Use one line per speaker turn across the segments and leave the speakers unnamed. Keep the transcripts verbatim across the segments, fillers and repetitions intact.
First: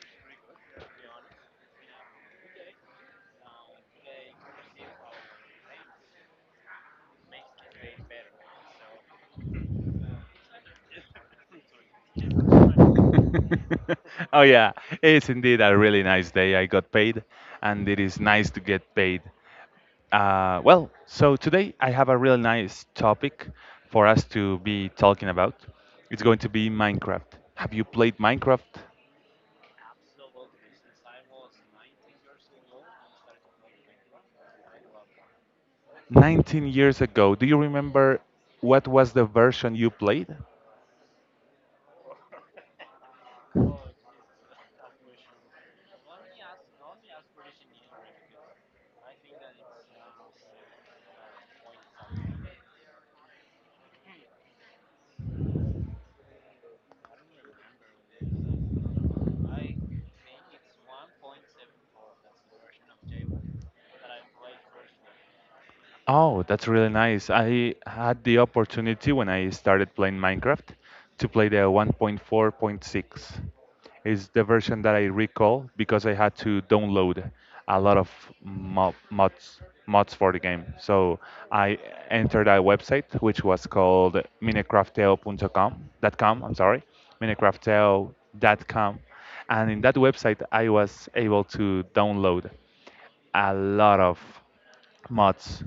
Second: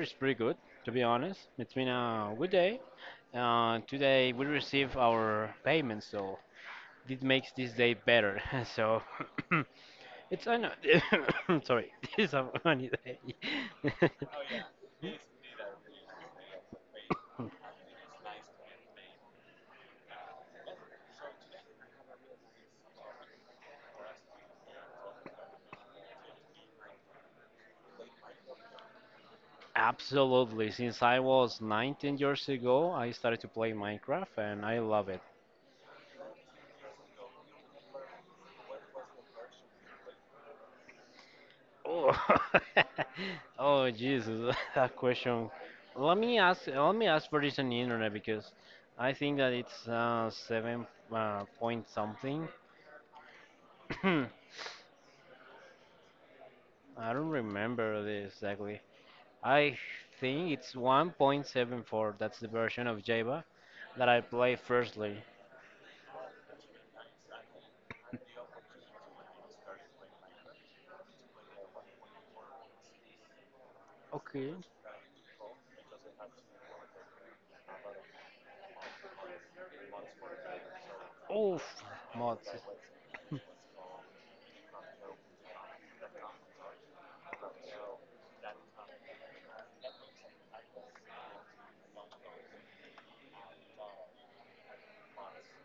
It's pretty good, to be honest. It's been a good day. Uh, today we receive our payment, so it makes this day better. So it's I know. Sorry, this is a funny day.
Oh, yeah, it's indeed a really nice day. I got paid, and it is nice to get paid. Uh, well, so today I have a real nice topic for us to be talking about. It's going to be Minecraft. Have you played Minecraft?
Absolutely. Since I was nineteen years ago, I started to play Minecraft and I love it.
nineteen years ago, do you remember what was the version you played?
Oh, oh Jesus, that question. Let me ask. Let me ask for this on the internet because I think that it's uh, seven uh, point something. I don't remember this exactly. I think it's one point seven four. That's the version of Java that I play firstly.
Oh, that's really nice. I had the opportunity when I started playing Minecraft to play the one point four.6. It's the
Okay.
version that I recall because I had to download a lot of mo mods mods for the game. So
Oh,
I entered
mods.
a website which was called minecrafteo dot com, dot com, dot com, I'm sorry, minecrafteo dot com. And in that website I was able to download a lot of mods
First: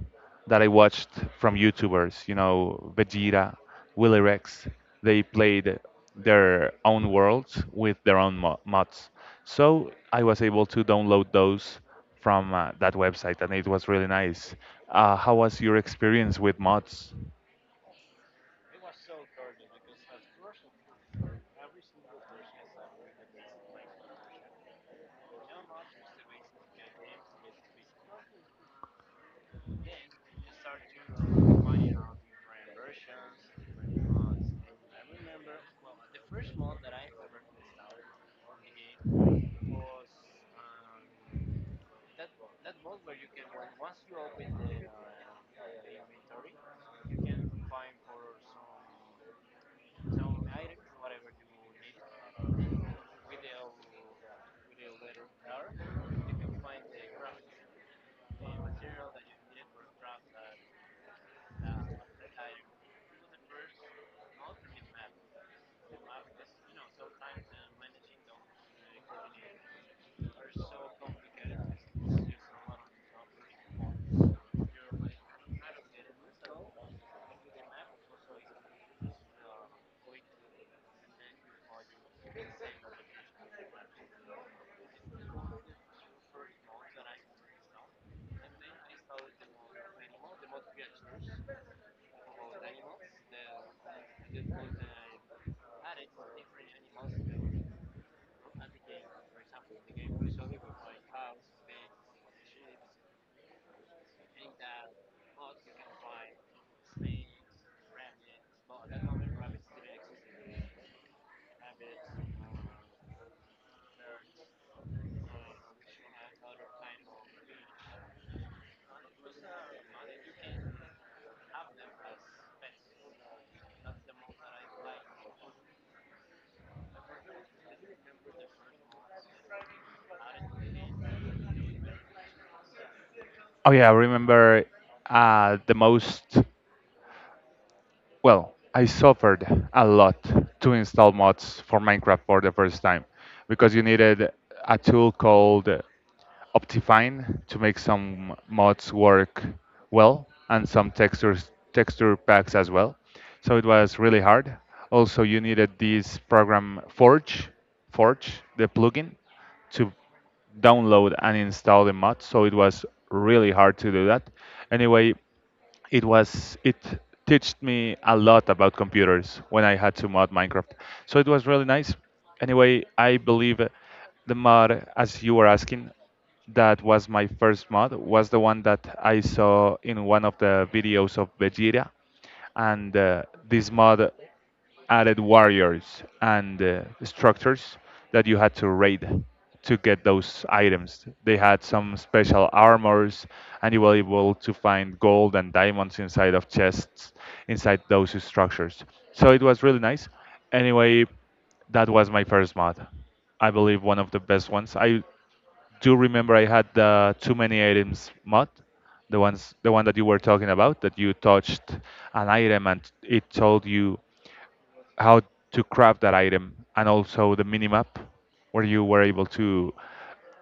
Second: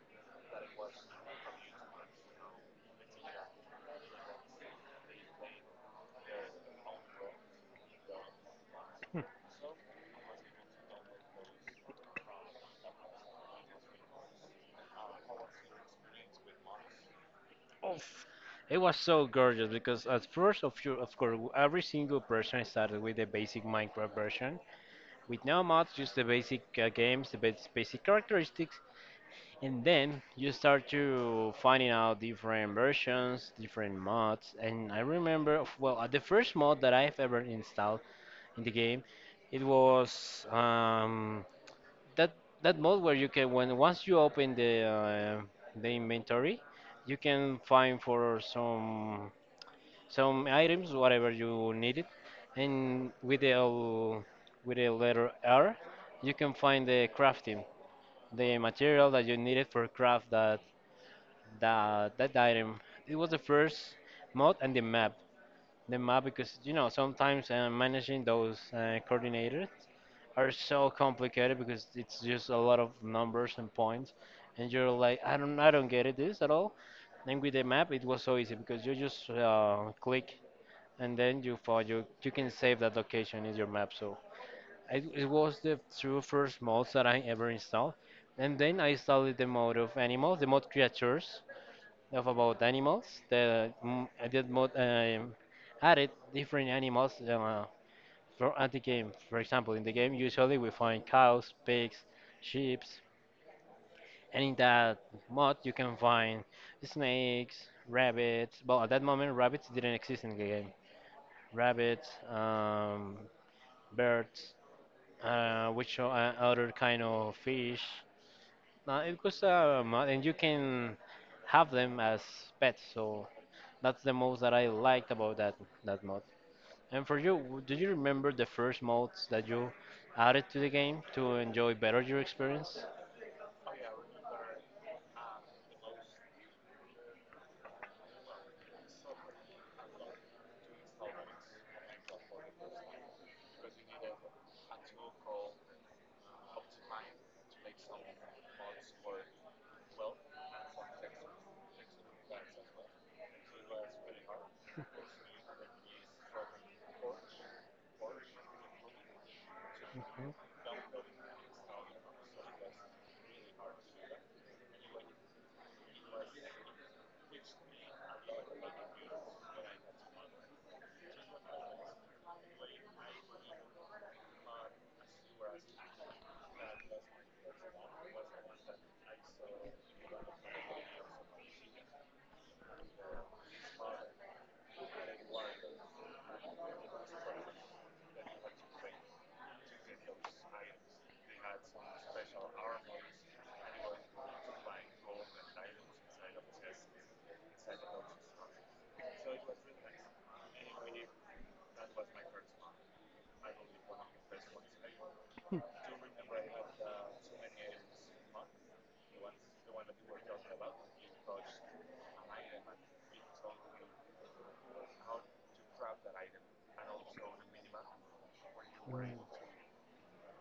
that I watched from YouTubers, you know, Vegeta, Willy Rex. They played their own worlds with their own mo- mods. So I was able to download those from uh, that website, and it was really nice. Uh, how was your experience with mods?
It was so gorgeous because at first, of, your, of course, w- every single person started with the basic Minecraft version, with no mods, just the basic uh, games, the bas- basic characteristics, and then you start to finding out different versions, different mods. And I remember, of- well, uh, the first mod that I've ever installed in the game, it was um, that that mod where you can when once you open the uh, the inventory, you can find for some some items, whatever you needed. And with the l- with the letter R, you can find the crafting, the material that you needed for craft that that that item. It was the first mod and the map. The map because you know sometimes uh, managing those uh, coordinators are so complicated because it's just a lot of numbers and points, and you're like, I don't i don't get it this at all. And with the map it was so easy because you just uh, click, and then you for you you can save that location in your map. So it, it was the two first mods that I ever installed, and then I installed the mode of animals, the mod creatures of about animals. The mm, I did mod um, added different animals uh, for at the game. For example, in the game usually we find cows, pigs, sheep, and in that mod you can find snakes, rabbits. Well, at that moment rabbits didn't exist in the game. rabbits, um, Birds, uh, which o- uh, other kind of fish. Now, it was um, uh, And you can have them as pets. So that's the most that I liked about that that mod. And for you, w- do you remember the first mods that you added to the game to enjoy better your experience?
Oh yeah, I remember uh, the most. Well, I suffered a lot to install mods for Minecraft for the first time because you needed a tool called Optifine to make some mods work well and some textures texture packs as well. So it was really hard. Also, you needed this program Forge, Forge, the plugin to download and install the mod. So it was really hard to do that. Anyway, it was it taught me a lot about computers when I had to mod Minecraft. So it was really nice. Anyway, I believe the mod, as you were asking, that was my first mod was the one that I saw in one of the videos of Vegeta, and uh, this mod added warriors and uh, structures that you had to raid to get those items. They had some special armors, and you were able to find gold and diamonds inside of chests inside those structures. So it was really nice. Anyway, that was my first mod. I believe one of the best ones. I do remember I had the too many items mod, the ones the one that you were talking about that you touched an item and it told you how to craft that item and also the minimap where you were able to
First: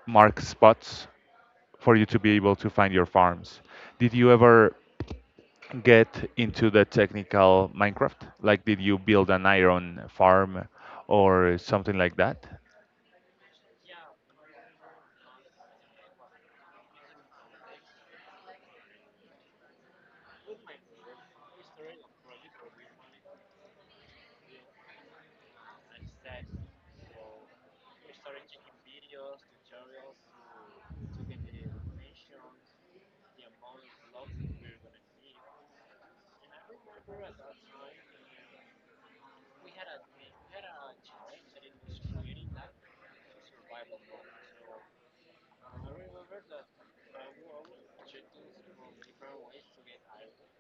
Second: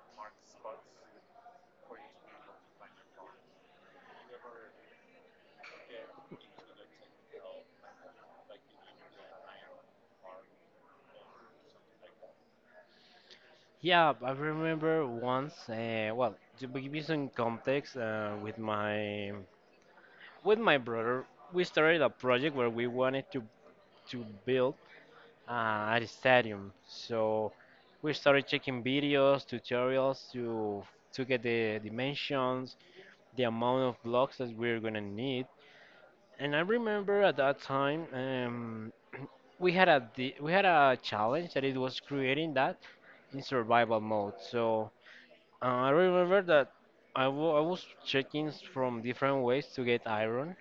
mark spots for you to be able to find your farms. Did you ever get into the technical Minecraft? Like, did you build an iron farm or something like that?
Yeah, I remember once. Uh, well, to give you some context, uh, with my with my brother, we started a project where we wanted to to build uh, at Stadium. So we started checking videos, tutorials to to get the dimensions, the amount of blocks that we're gonna need. And I remember at that time, um, we had a di- we had a challenge that it was creating that in survival mode. So uh, I remember that I wa- I was checking from different ways to get iron,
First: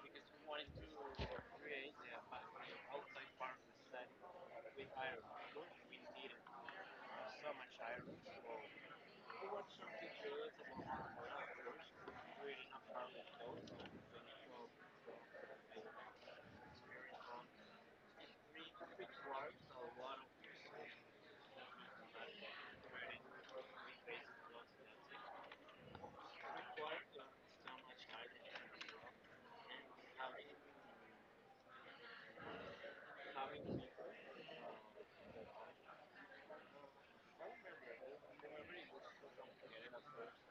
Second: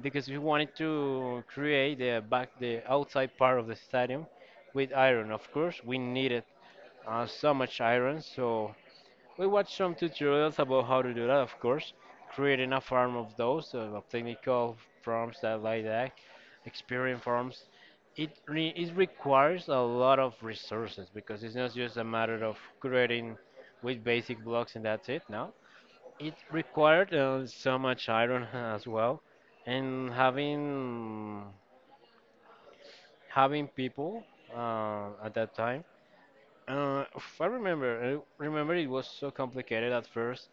because we wanted to create the back the outside part of the stadium with iron. Of course, we needed uh, so much iron, so we watched some tutorials about how to do that. Of course, creating a farm of those uh, of technical farms that like that, experience farms. It re- it requires a lot of resources because it's not just a matter of creating with basic blocks and that's it. No, it required uh, so much iron as well, and having having people uh, at that time. Uh, if I remember. I remember it was so complicated at first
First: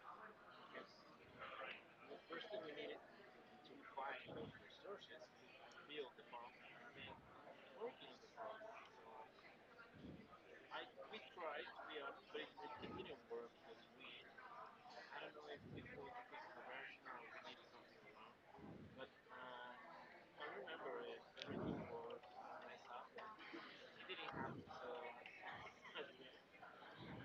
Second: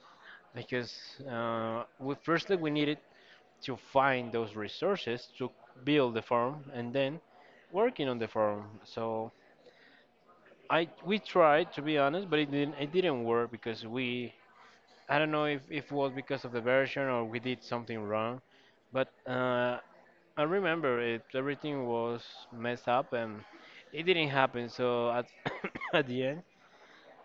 because uh, we, firstly we needed to find those resources to build the farm and then working on the farm. So I we tried to be honest, but it didn't it didn't work because we I don't know if, if it was because of the version or we did something wrong. But uh, I remember it. Everything was messed up and it didn't happen. So at at the end,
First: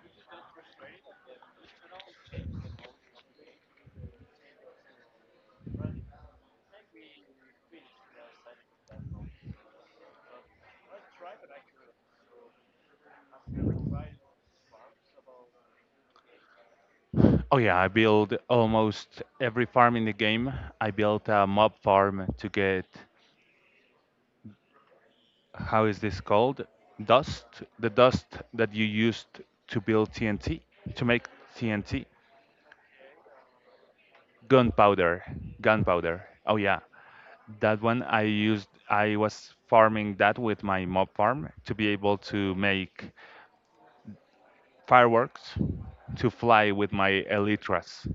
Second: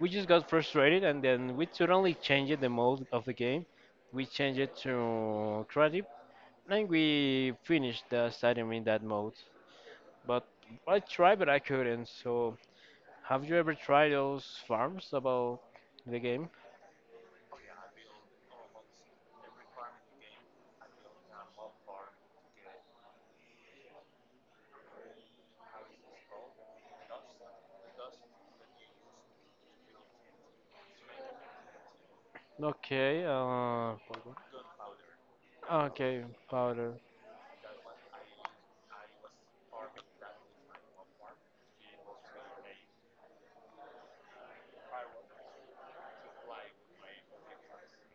we just got frustrated and then we suddenly changed the mode of the game. We changed it to creative and we finished the stadium in that mode. But I tried, but I couldn't. So have you ever tried those farms about the game?
Oh yeah, I build almost every farm in the game. I built a mob farm to get how is this called? Dust, the dust that you used to build T N T, to make T N T,
Okay. Uh,
gunpowder,
okay,
gunpowder. Oh yeah,
powder.
that one I used. I was farming that with my mob farm to be able to make fireworks to fly with my elytras.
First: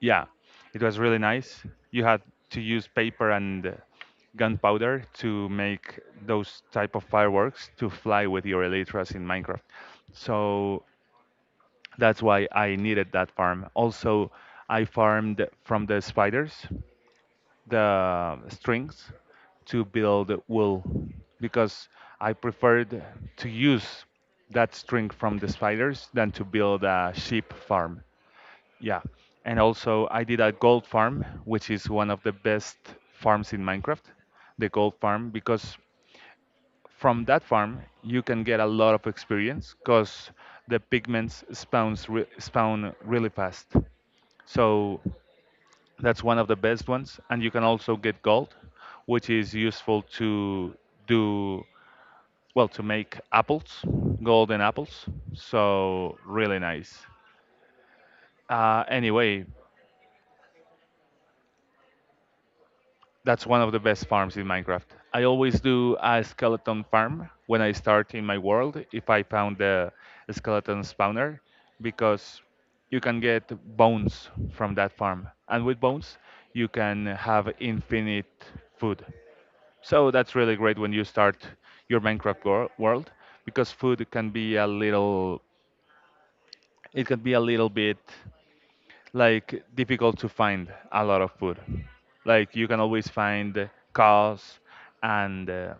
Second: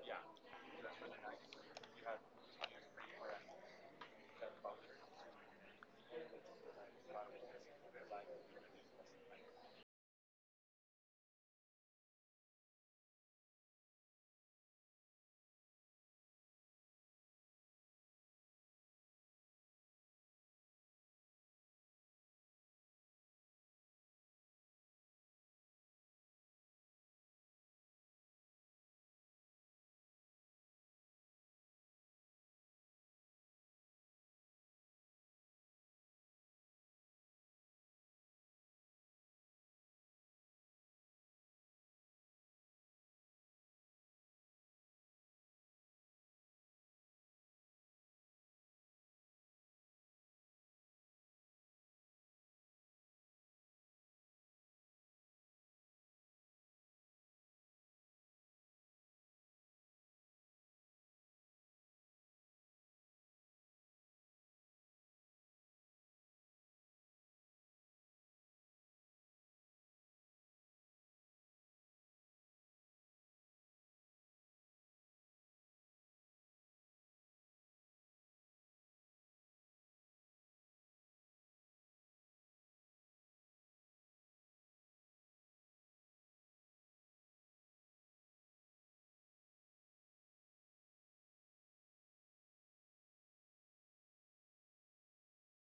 Yeah, it was really nice. You had to use paper and uh, gunpowder to make those type of fireworks to fly with your elytras in Minecraft. So that's why I needed that farm. Also, I farmed from the spiders the strings to build wool because I preferred to use that string from the spiders than to build a sheep farm. Yeah, and also I did a gold farm, which is one of the best farms in Minecraft, the gold farm, because from that farm you can get a lot of experience because the pigments spawns re spawn really fast. So that's one of the best ones, and you can also get gold, which is useful to do well to make apples, golden apples. So really nice. Uh, anyway, that's one of the best farms in Minecraft. I always do a skeleton farm when I start in my world if I found the skeleton spawner because you can get bones from that farm. And with bones, you can have infinite food. So that's really great when you start your Minecraft wor- world because food can be a little it can be a little bit like difficult to find a lot of food. Like you can always find cows and uh,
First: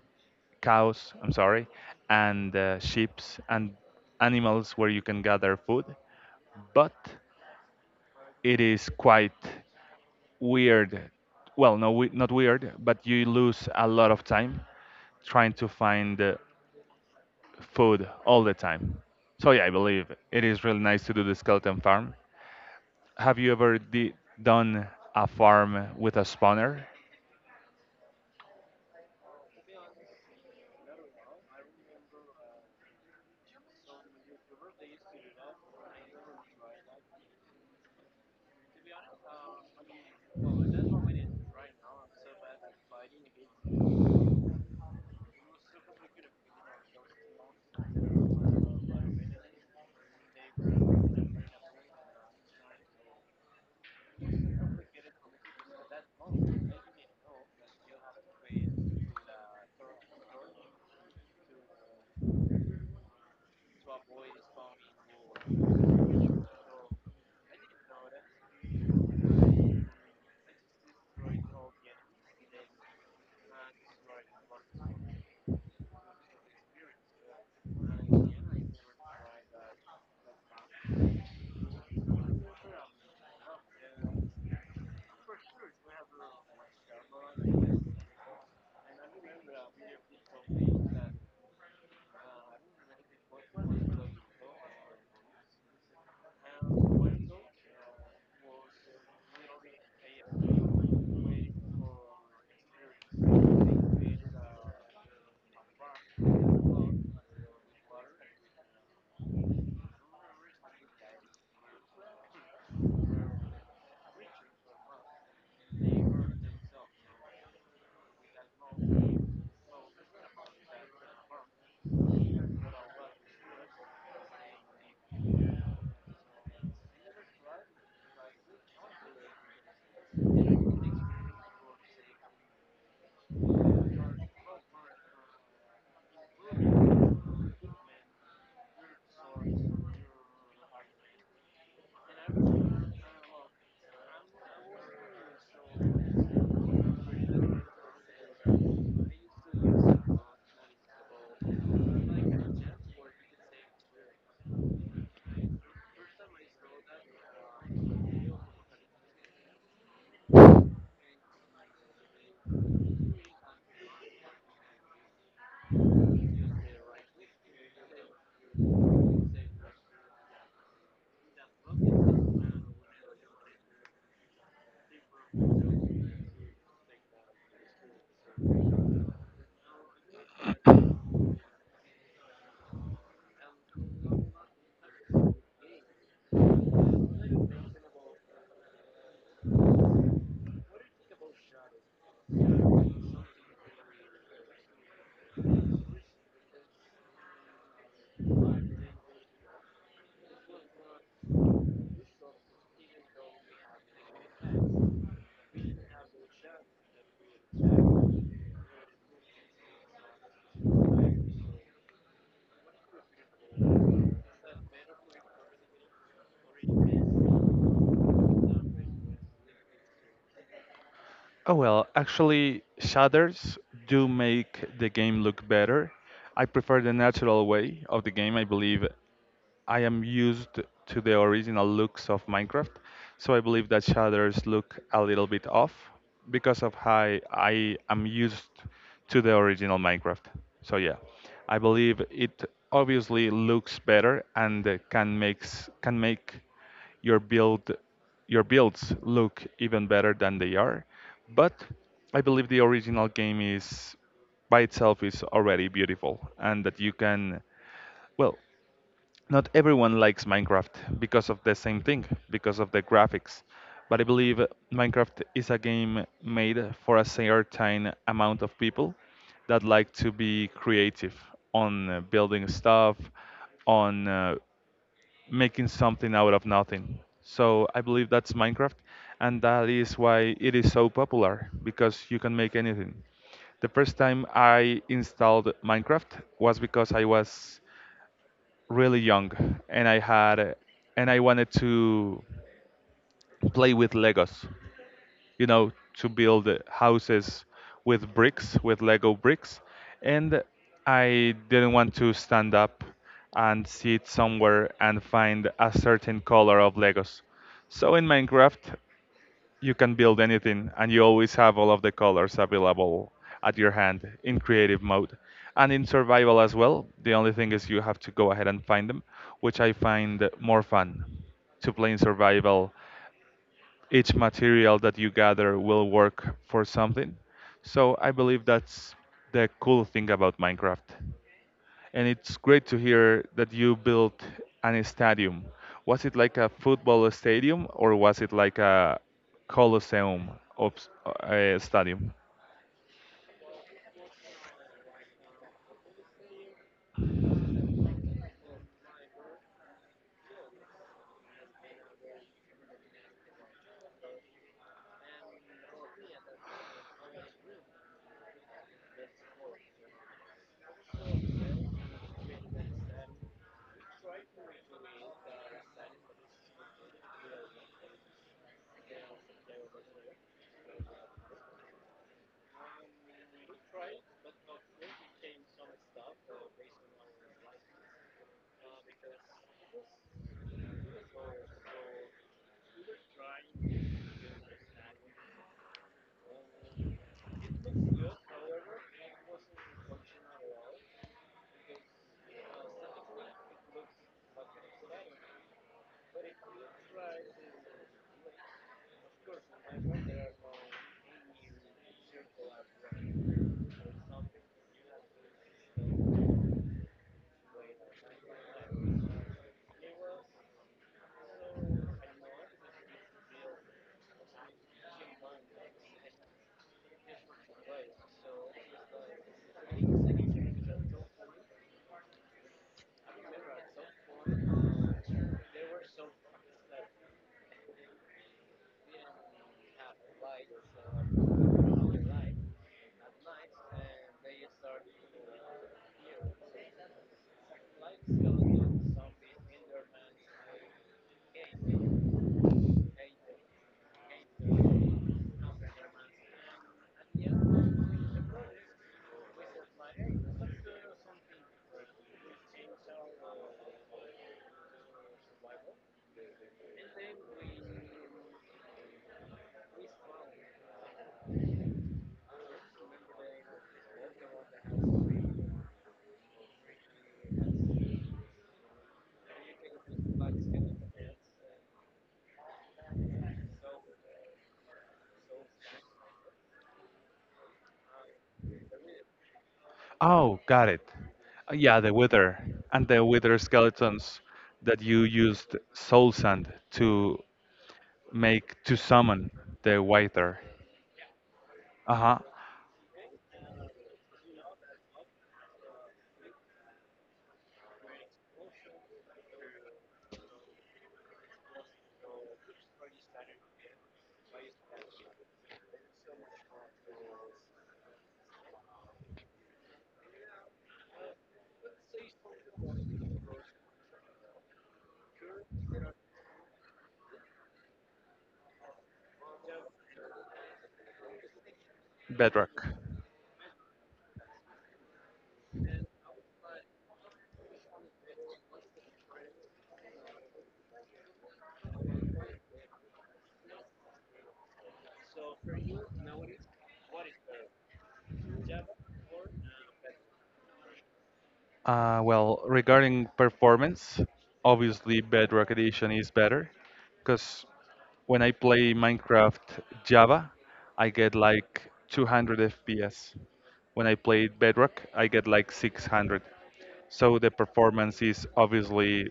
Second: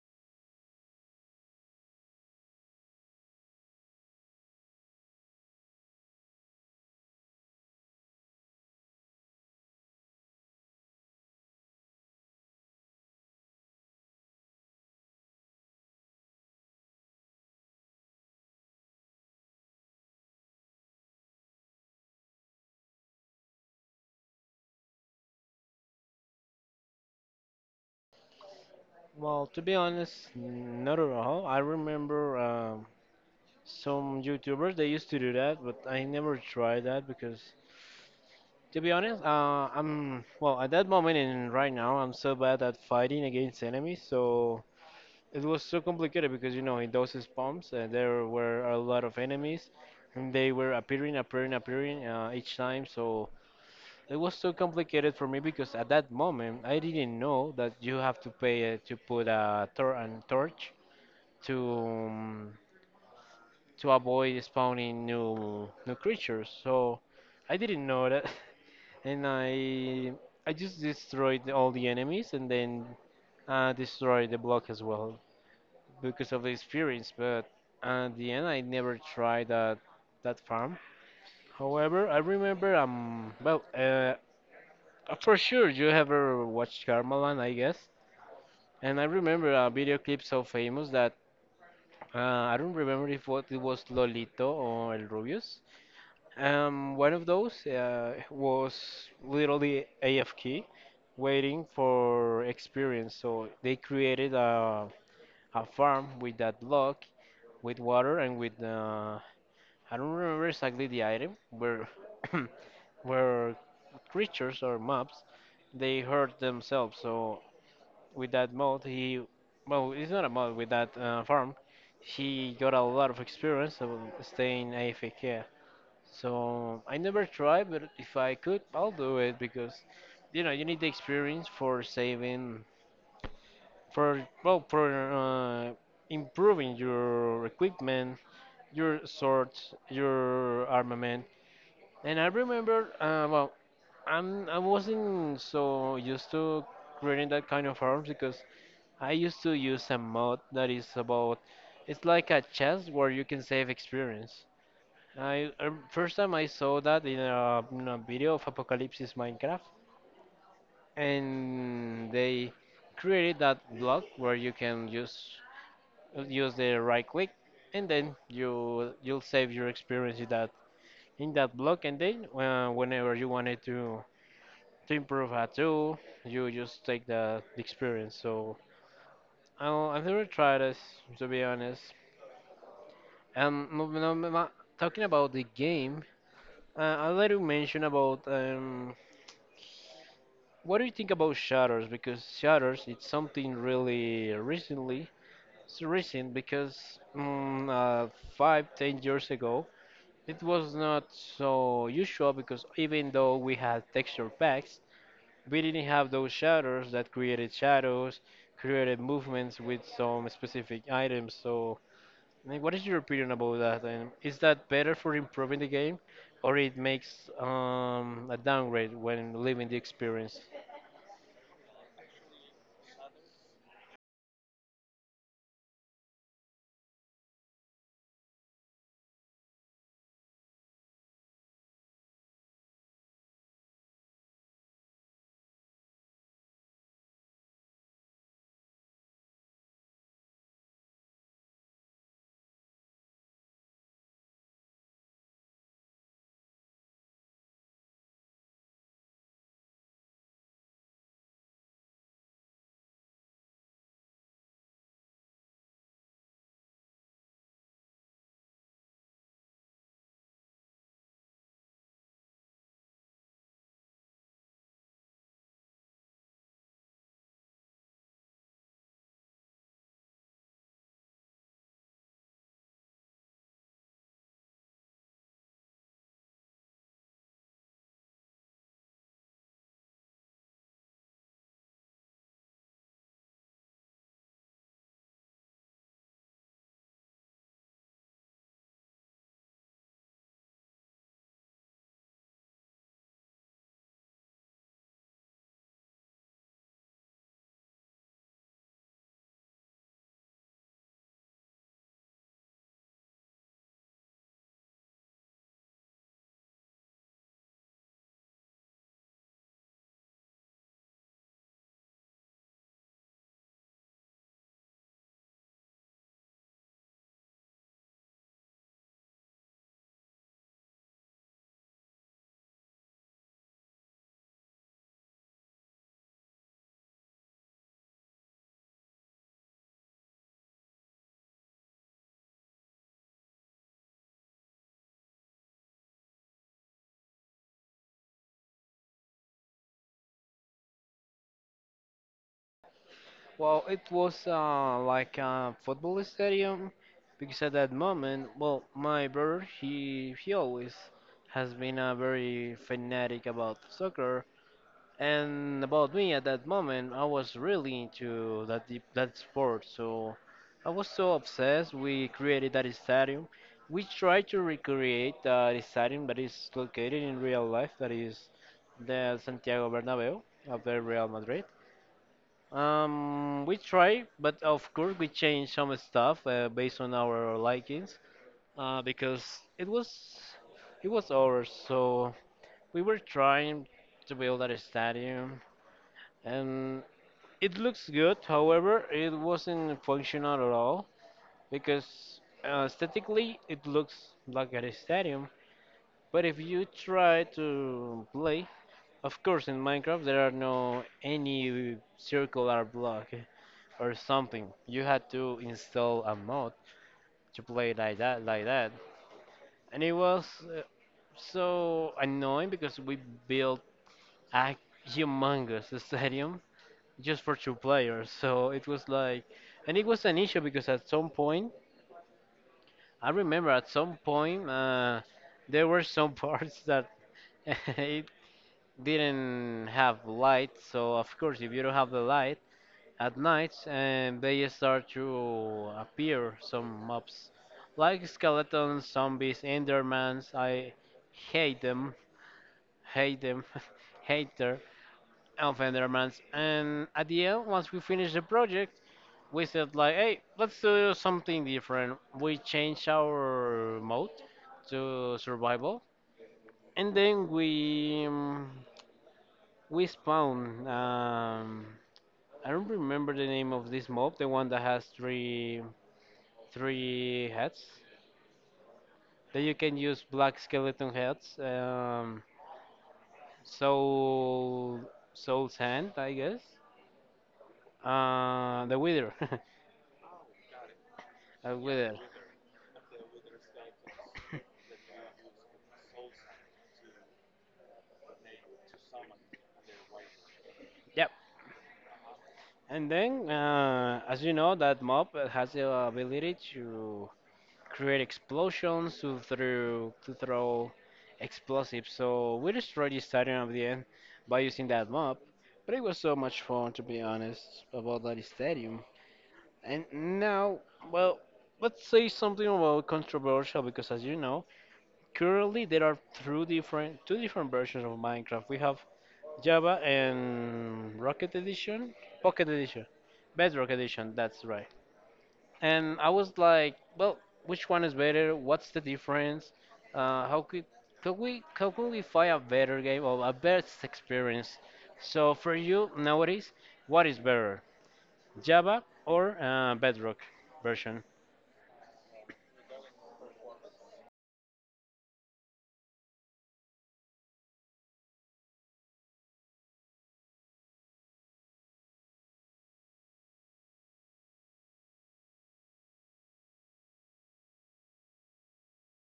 cows, I'm sorry, and uh, sheep and animals where you can gather food, but it is quite weird. Well, no, we, not weird, but you lose a lot of time trying to find uh, food all the time. So yeah, I believe it is really nice to do the skeleton farm. Have you ever di- done a farm with a spawner?
Well, to be honest, not at all. I remember. Um, Some YouTubers they used to do that, but I never tried that because, to be honest, uh, I'm well at that moment and right now I'm so bad at fighting against enemies. So it was so complicated because you know in those spawns uh, there were a lot of enemies, and they were appearing, appearing, appearing uh, each time. So it was so complicated for me because at that moment I didn't know that you have to pay uh, to put a tor- an torch to um, to avoid spawning new new creatures. So I didn't know that, and I I just destroyed all the enemies and then uh, destroyed the block as well because of the experience. But at the end, I never tried that that farm. However, I remember, um well uh for sure you ever watched Karmaland, I guess. And I remember a video clip so famous that, uh, I don't remember if what it was Lolito or El Rubius. Um, one of those uh, was literally A F K, waiting for experience. So they created a, a farm with that block, with water, and with uh, I don't remember exactly the item where where creatures or mobs they hurt themselves. So with that mod, he, well, it's not a mod. With that uh, farm, he got a lot of experience of staying A F K. So I never tried, but if I could, I'll do it because you know you need the experience for saving, for well, for uh, improving your equipment, your swords, your armament. And I remember, uh, well, I'm I wasn't so used to creating that kind of arms because I used to use a mod that is about, it's like a chest where you can save experience. I uh, First time I saw that in a, in a video of Apocalypse Minecraft, and they created that block where you can just use the right click, and then you you'll save your experience in that in that block, and then uh, whenever you wanted to to improve a tool, you just take the experience. So I'll, I've never tried this, to be honest. Um, no- no- no- Talking about the game, uh, I'd like to mention about, um what do you think about Shutters? Because Shutters, it's something really recently. It's recent because mm, uh, five, ten years ago, it was not so usual because even though we had texture packs, we didn't have those shadows that created shadows, created movements with some specific items. So, I mean, what is your opinion about that? And is that better for improving the game, or it makes um, a downgrade when leaving the experience?
Oh well, actually, shaders do make the game look better. I prefer the natural way of the game, I believe. I am used to the original looks of Minecraft, so I believe that shaders look a little bit off because of how I am used to the original Minecraft. So yeah, I believe it obviously looks better and uh, can makes can make your build your builds look even better than they are. But I believe the original game is by itself is already beautiful, and that you can, well, not everyone likes Minecraft because of the same thing, because of the graphics. But I believe Minecraft is a game made for a certain amount of people that like to be creative on uh, building stuff, on uh, making something out of nothing. So I believe that's Minecraft, and that is why it is so popular because you can make anything. The first time I installed Minecraft was because I was really young, and I had and I wanted to play with Legos, you know, to build houses with bricks, with Lego bricks. And I didn't want to stand up and sit somewhere and find a certain color of Legos. So in Minecraft, you can build anything, and you always have all of the colors available at your hand in creative mode and in survival as well. The only thing is you have to go ahead and find them, which I find more fun. To play in survival, each material that you gather will work for something. So I believe that's the cool thing about Minecraft. And it's great to hear that you built an stadium. Was it like a football stadium or was it like a Colosseum of s- uh, stadium?
Well, it was uh, like a football stadium because at that moment, well, my brother he he always has been a very fanatic about soccer, and about me at that moment I was really into that deep, that sport. So I was so obsessed, we created that stadium. We tried to recreate the stadium that is located in real life, that is the Santiago Bernabeu of the Real Madrid. Um, we try, but of course we change some stuff uh, based on our likings, uh, because it was it was ours. So we were trying to build that stadium, and it looks good. However, it wasn't functional at all because uh, aesthetically it looks like a stadium. But if you try to play, of course, in Minecraft there are no any circular block. Or something. You had to install a mod to play like that, like that, and it was uh, so annoying because we built a humongous stadium just for two players. So it was like, and it was an issue because at some point, I remember at some point, uh, there were some parts that it didn't have light. So of course, if you don't have the light at night, and they start to appear some mobs, like skeletons, zombies, endermans. I hate them, hate them, hater of endermans. And at the end, once we finish the project, we said like, hey, let's do something different. We change our mode to survival, and then we, um, we spawn. Um, I don't remember the name of this mob, the one that has three three heads that you can use black skeleton heads um soul soul's hand I guess uh the wither
Oh, got it.
a
Uh, Yeah, the
wither
wither and the wither skeletons that you used soul sand to make to summon the wither.
yep
Uh-huh.
and then uh as you know that mob has the ability to create explosions to throw to throw explosives so we destroyed the stadium at the end by using that mob, but it was so much fun to be honest about that stadium. And now, well, let's say something about controversial because, as you know, currently there are two different two different versions of Minecraft. We have Java and Rocket Edition, Pocket
Bedrock.
Edition, Bedrock Edition. That's right. And I was like, well, which one is better? What's the difference? Uh, how could could we how could we find a better game or a best experience? So for you nowadays, what is better, Java or uh, Bedrock version?
Uh, well, regarding performance, obviously Bedrock Edition is better because when I play Minecraft Java, I get like two hundred F P S. When I play Bedrock, I get like six hundred. So the performance is obviously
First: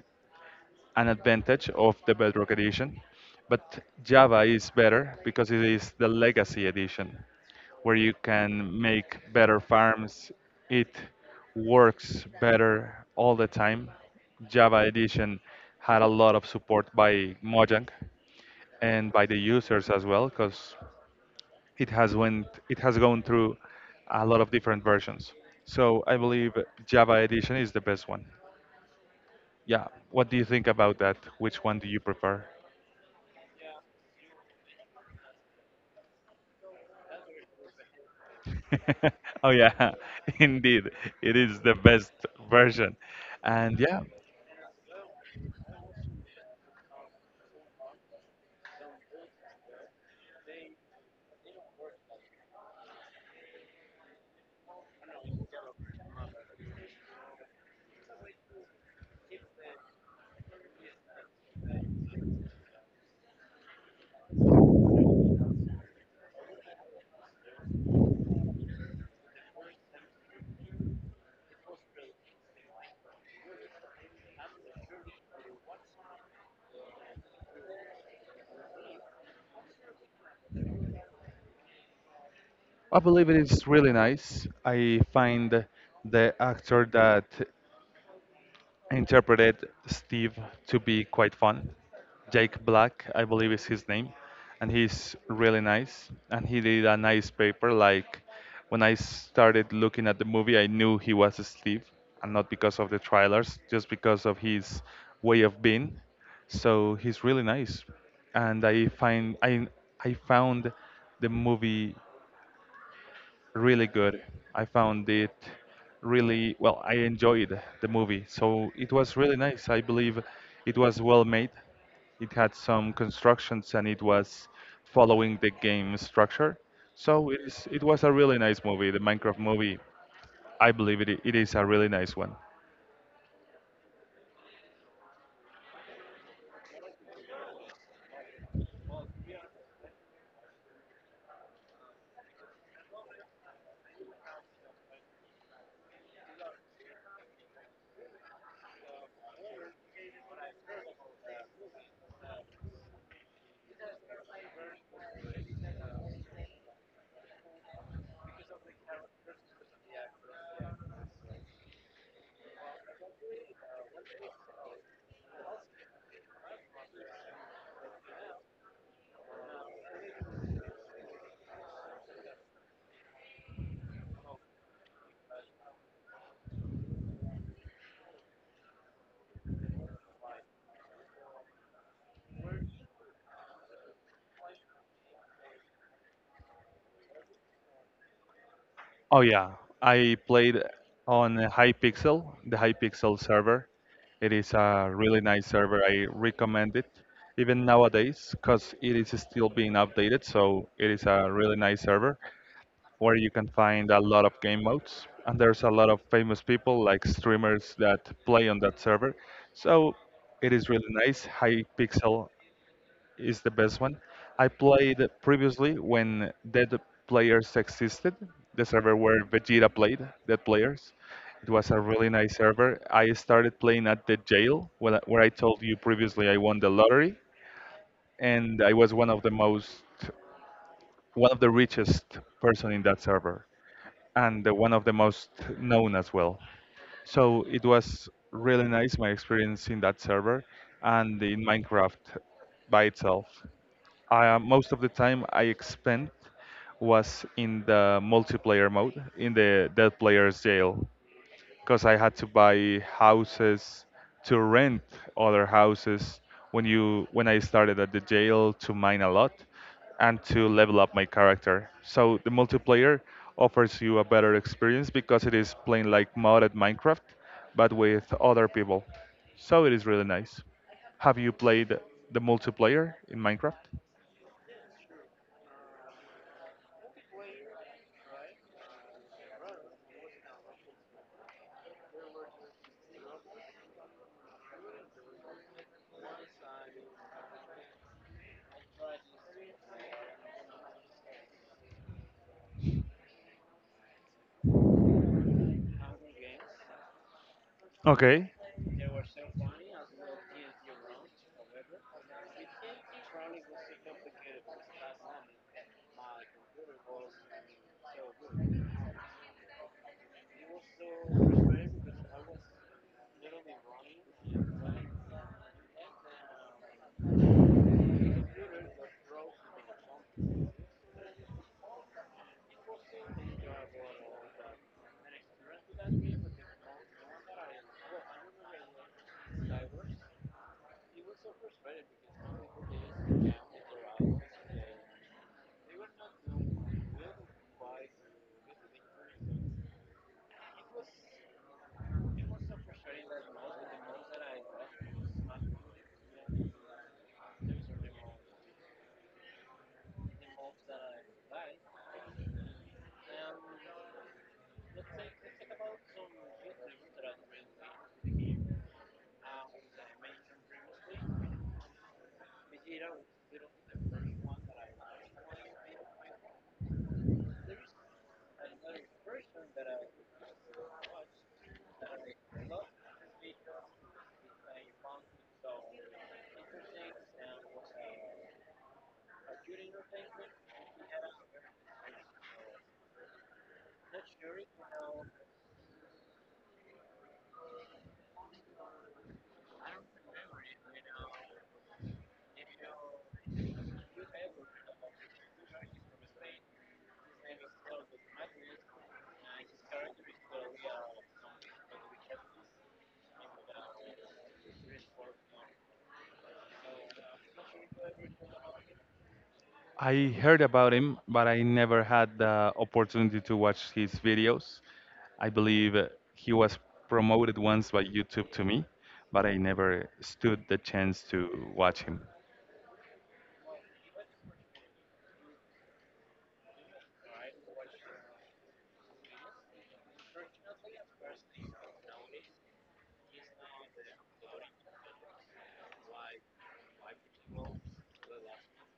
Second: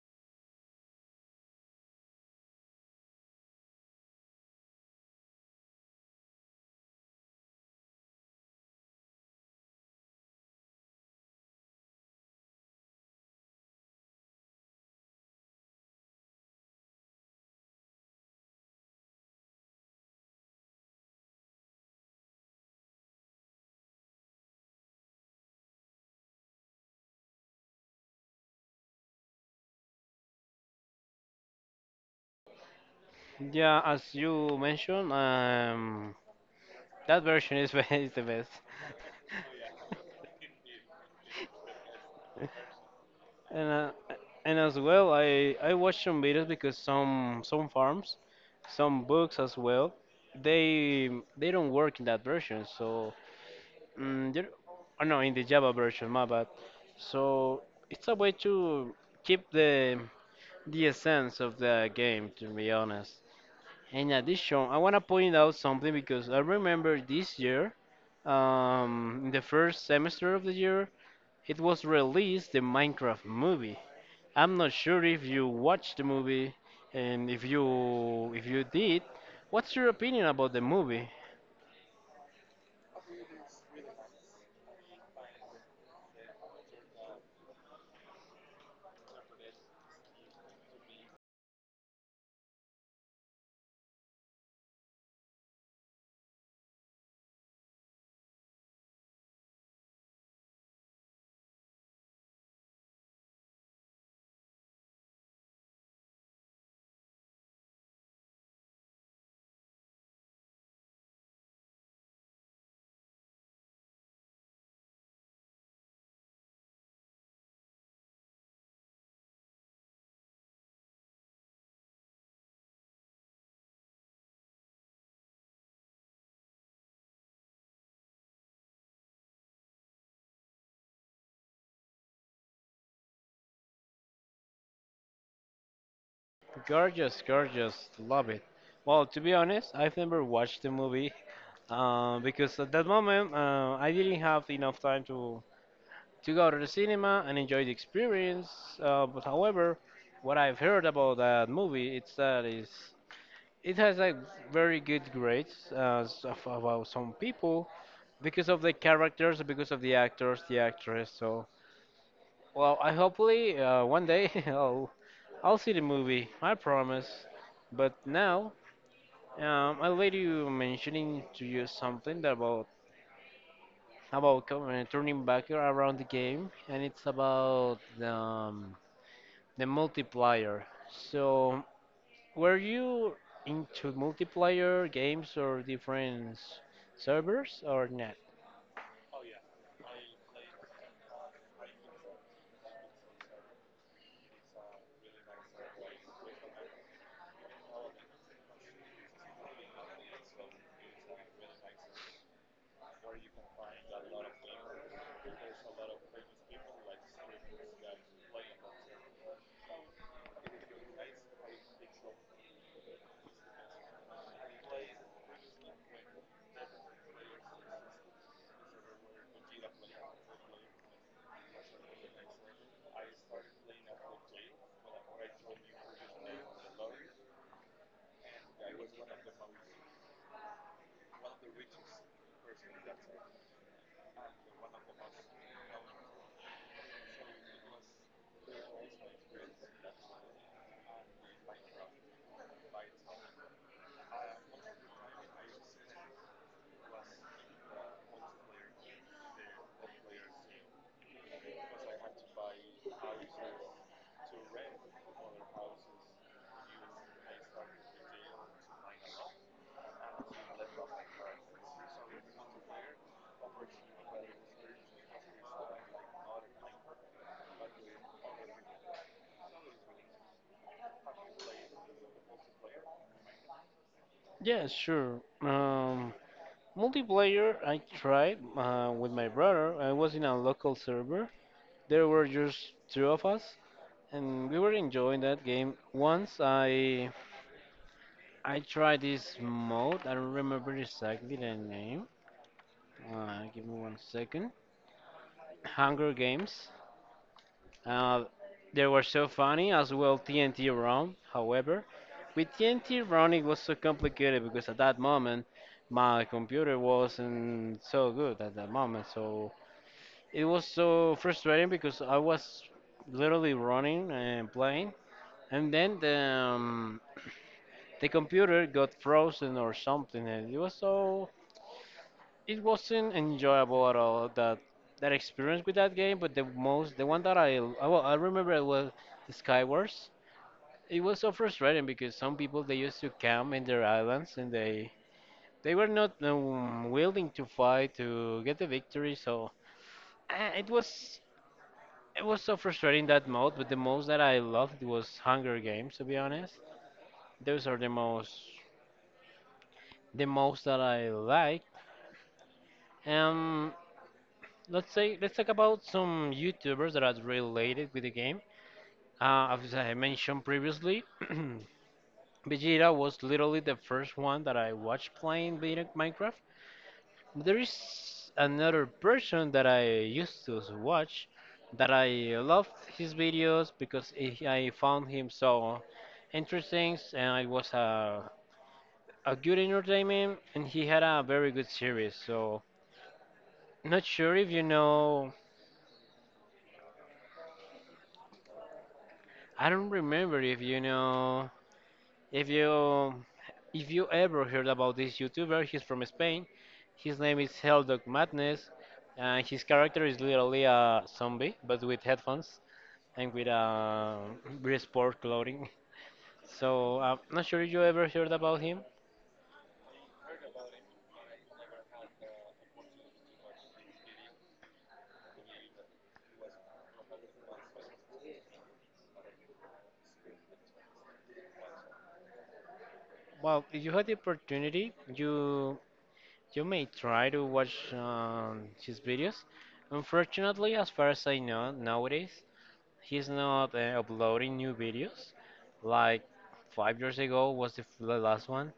an advantage of the Bedrock edition, but Java is better because it is the legacy edition where you can make better farms. It works better all the time. Java edition had a lot of support by Mojang and by the users as well because it has went it has gone through a lot of different versions. So I believe Java edition is the best one. Yeah. What do you think about that? Which one do you prefer?
Yeah, as you mentioned, um, that version is, be- is the best.
Oh yeah, indeed, it is the best version,
And
and
uh,
yeah,
and as well, I I watch some videos because some some farms, some books as well, they they don't work in that version. So mm, they're- oh no, in the Java version, my bad. So it's a way to keep the the essence of the game, to be honest. In addition, I want to point out something because I remember this year, um, in the first semester of the year, it was released the Minecraft movie. I'm not sure if you watched the movie, and if you if you did, what's your opinion about the movie?
I believe it is really nice. I find the actor that interpreted Steve to be quite fun. Jake Black, I believe is his name, and he's really nice. And he did a nice paper. Like when I started looking at the movie, I knew he was Steve, and not because of the trailers, just because of his way of being. So he's really nice, and I find I I found the movie really good. I found it really well. I enjoyed the movie, so it was really nice. I believe it was well made. It had some constructions and it was following the game structure. So it is. It was a really nice movie. The Minecraft movie. I believe it. It is a really nice one.
Gorgeous, gorgeous, love it. Well, to be honest, I've never watched the movie uh, because at that moment uh, I didn't have enough time to to go to the cinema and enjoy the experience. Uh, but however, what I've heard about that movie, it's that is it has like very good grades uh, s- of- about some people because of the characters, because of the actors, the actress. So well, I hopefully uh, one day I'll I'll see the movie. I promise. But now um, I'll let mentioning to you something that about about co- uh, turning back around the game, and it's about um, the multiplayer. So, were you into multiplayer games or different s- servers or not?
Oh yeah, I played on the Hypixel, the Hypixel server. It is a really nice server. I recommend it even nowadays because it is still being updated. So it is a really nice server where you can find a lot of game modes, and there's a lot of famous people like streamers that play on that server. So it is really nice. Hypixel is the best one. I played previously when dead players existed, the server where Vegeta played dead players. It was a really nice server. I started playing at the jail where I, where I told you previously I won the lottery, and I was one of the most, one of the richest person in that server, and the one of the most known as well. So it was really nice my experience in that server and in Minecraft by itself. I, uh, most of the time I spent was in the multiplayer mode in the dead player's jail because I had to buy houses to rent other houses when you when I started at the jail to mine a lot and to level up my character. So the multiplayer offers you a better experience because it is playing like modded Minecraft but with other people. So it is really nice. Have you played the multiplayer in Minecraft?
Yeah, sure. Um, multiplayer, I tried uh, with my brother. I was in a local server. There were just two of us, and we were enjoying that game. Once I I tried this mode. I don't remember exactly the name. Uh, give me one second. Hunger Games. Uh,
Okay.
they were so funny as well. T N T Run, however, with T N T Run it was so complicated because at that moment my computer wasn't so good at that moment, so it was so frustrating because I was literally running and playing, and then the um, the computer got frozen or something, and it was so it wasn't enjoyable at all that that experience with that game, but the most the one that I I, well, I remember was the Skywars. It was so frustrating because some people they used to camp in their islands and they they were not um, willing to fight to get the victory. So uh, it was it was so frustrating that mode. But the most that I loved was Hunger Games. To be honest, those are the most the most that I like. Um, Let's say let's talk about some YouTubers that are related with the game. Uh, as I mentioned previously, Vegeta was literally the first one that I watched playing Vita- Minecraft. There is another person that I used to watch that I loved his videos because I I found him so interesting and it was a, a good entertainment and he had a very good series. So, not sure if you know, I don't remember if you know If you if you ever heard about this YouTuber, he's from Spain. His name is Helldog Madness, and his character is literally a zombie, but with headphones and with a very sport clothing. So I'm not sure if you ever heard about him.
I heard about him, but I never had the opportunity to watch his videos. I believe uh, he was promoted once by YouTube to me, but I never stood the chance to watch him.
Well, if you had the opportunity, you you may try to watch um, his videos. Unfortunately, as far as I know nowadays, he's not uh, uploading new videos. Like five years ago was the, f- the last one.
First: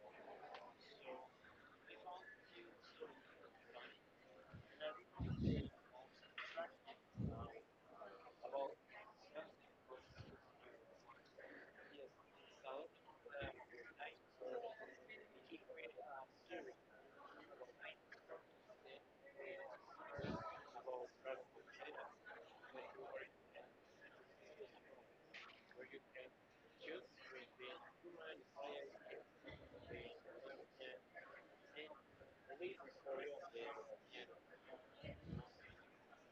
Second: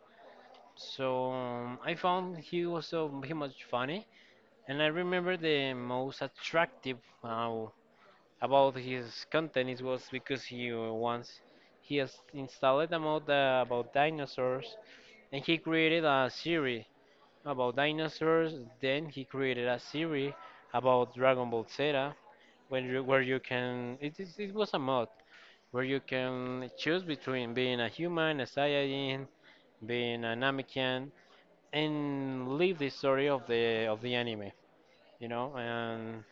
So um, I found he was so he much funny, and I remember the most attractive uh, about his content is was because he uh, once he has installed a mod uh, about dinosaurs, and he created a series about dinosaurs. Then he created a series about Dragon Ball Z, when you, where you can it, is- it was a mod where you can choose between being a human, a Saiyajin, being a Namekian, and live the story of the of the anime. You know, and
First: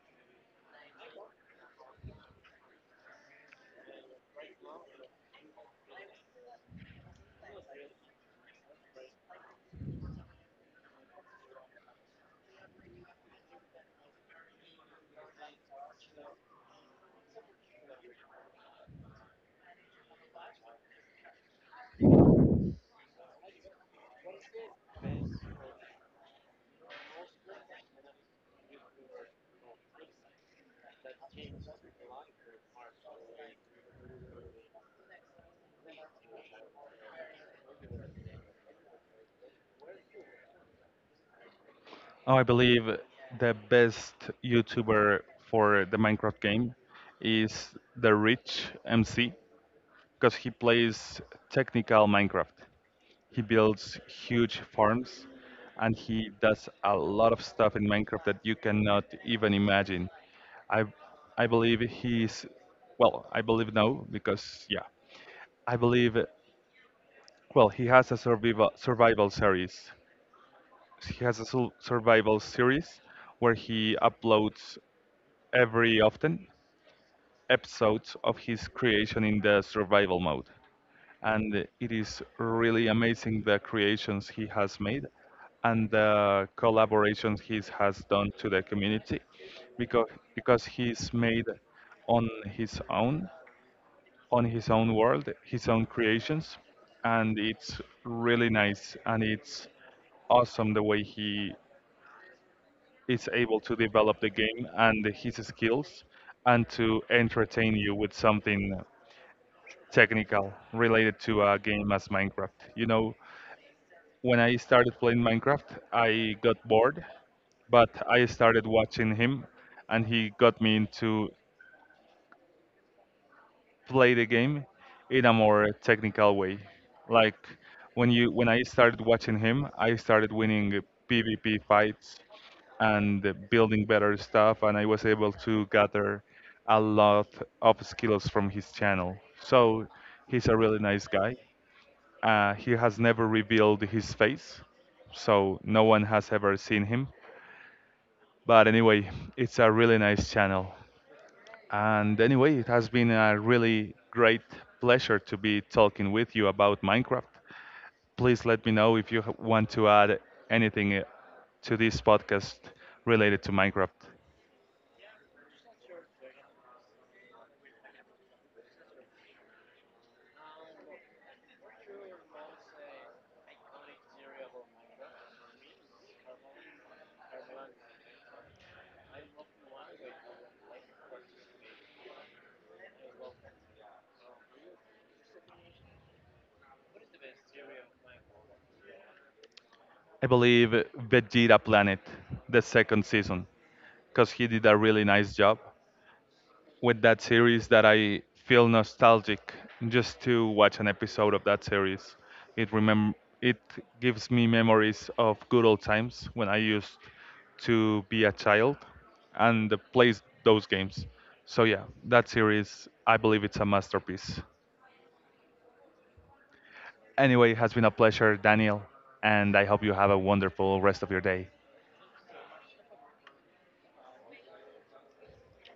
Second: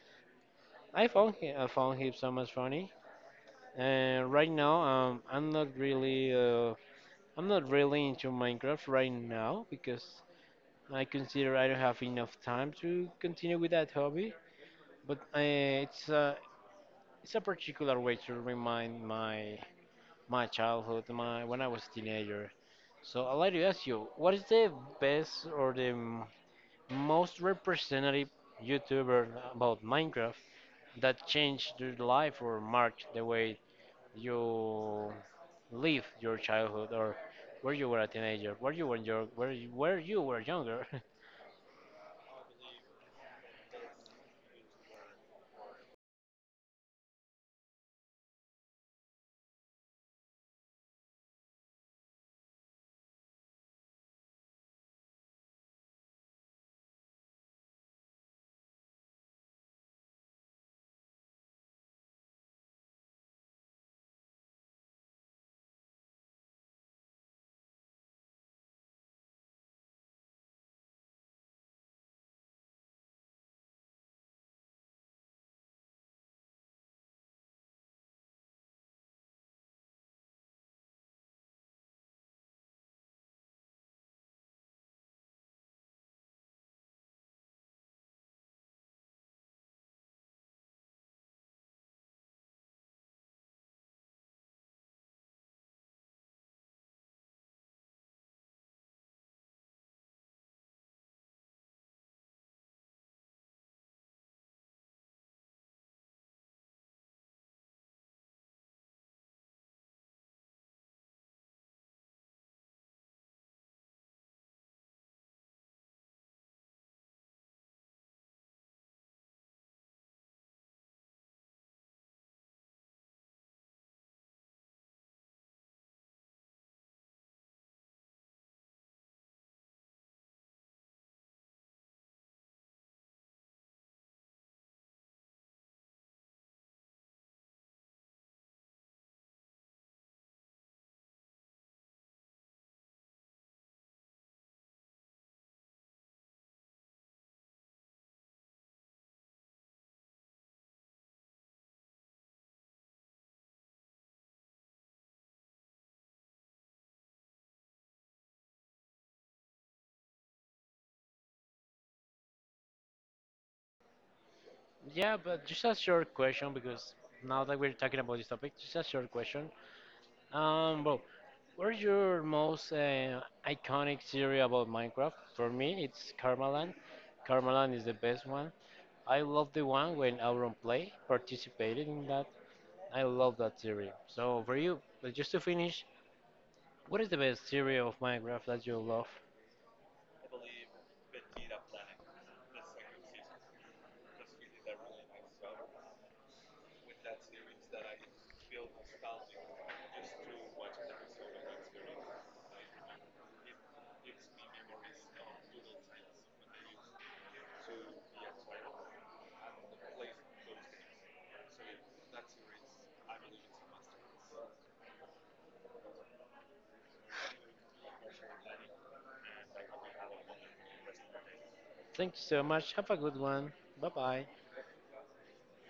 I found him, I found him so much funny. And right now, um, I'm not really uh, I'm not really into Minecraft right now because I consider I don't have enough time to continue with that hobby. But uh, it's a it's a particular way to remind my my childhood, my when I was a teenager. So I'd like to ask you, what is the best or the m- most representative YouTuber about Minecraft that changed your life or marked the way you live your childhood or where you were a teenager, where you were your, where you, where you were younger?
Oh, I believe the best YouTuber for the Minecraft game is the Rich M C because he plays technical Minecraft. He builds huge farms and he does a lot of stuff in Minecraft that you cannot even imagine. I I believe he's, well, I believe no because yeah, I believe, well, he has a survival survival series. He has a sul- survival series where he uploads every often episodes of his creation in the survival mode. And it is really amazing the creations he has made and the collaborations he has done to the community because because he's made on his own on his own world his own creations, and it's really nice, and it's awesome the way he is able to develop the game and his skills and to entertain you with something technical related to a game as Minecraft. You know, When I started playing Minecraft, I got bored, but I started watching him and he got me into play the game in a more technical way. Like when you when I started watching him, I started winning PvP fights and building better stuff, and I was able to gather a lot of skills from his channel. So he's a really nice guy uh, He has never revealed his face, so no one has ever seen him. But anyway, it's a really nice channel. And anyway, it has been a really great pleasure to be talking with you about Minecraft. Please let me know if you h- want to add anything uh, to this podcast related to Minecraft.
yeah, but just a short question because now that we're talking about this topic, just a short question. Um, well, what is your most uh, iconic series about Minecraft? For me, it's Karmaland. Karmaland is the best one. I love the one when Auron Play participated in that. I love that series. So for you, but just to finish, what is the best series of Minecraft that you love?
I believe Vegeta Planet, the second season, because he did a really nice job with that series that I feel nostalgic just to watch an episode of that series. It remem- it gives me memories of good old times when I used to be a child and play those games. So yeah, that series I believe it's a masterpiece. Anyway, it has been a pleasure, Daniel, and I hope you have a wonderful rest of your day.
Thank you so much. Have a good one. Bye bye.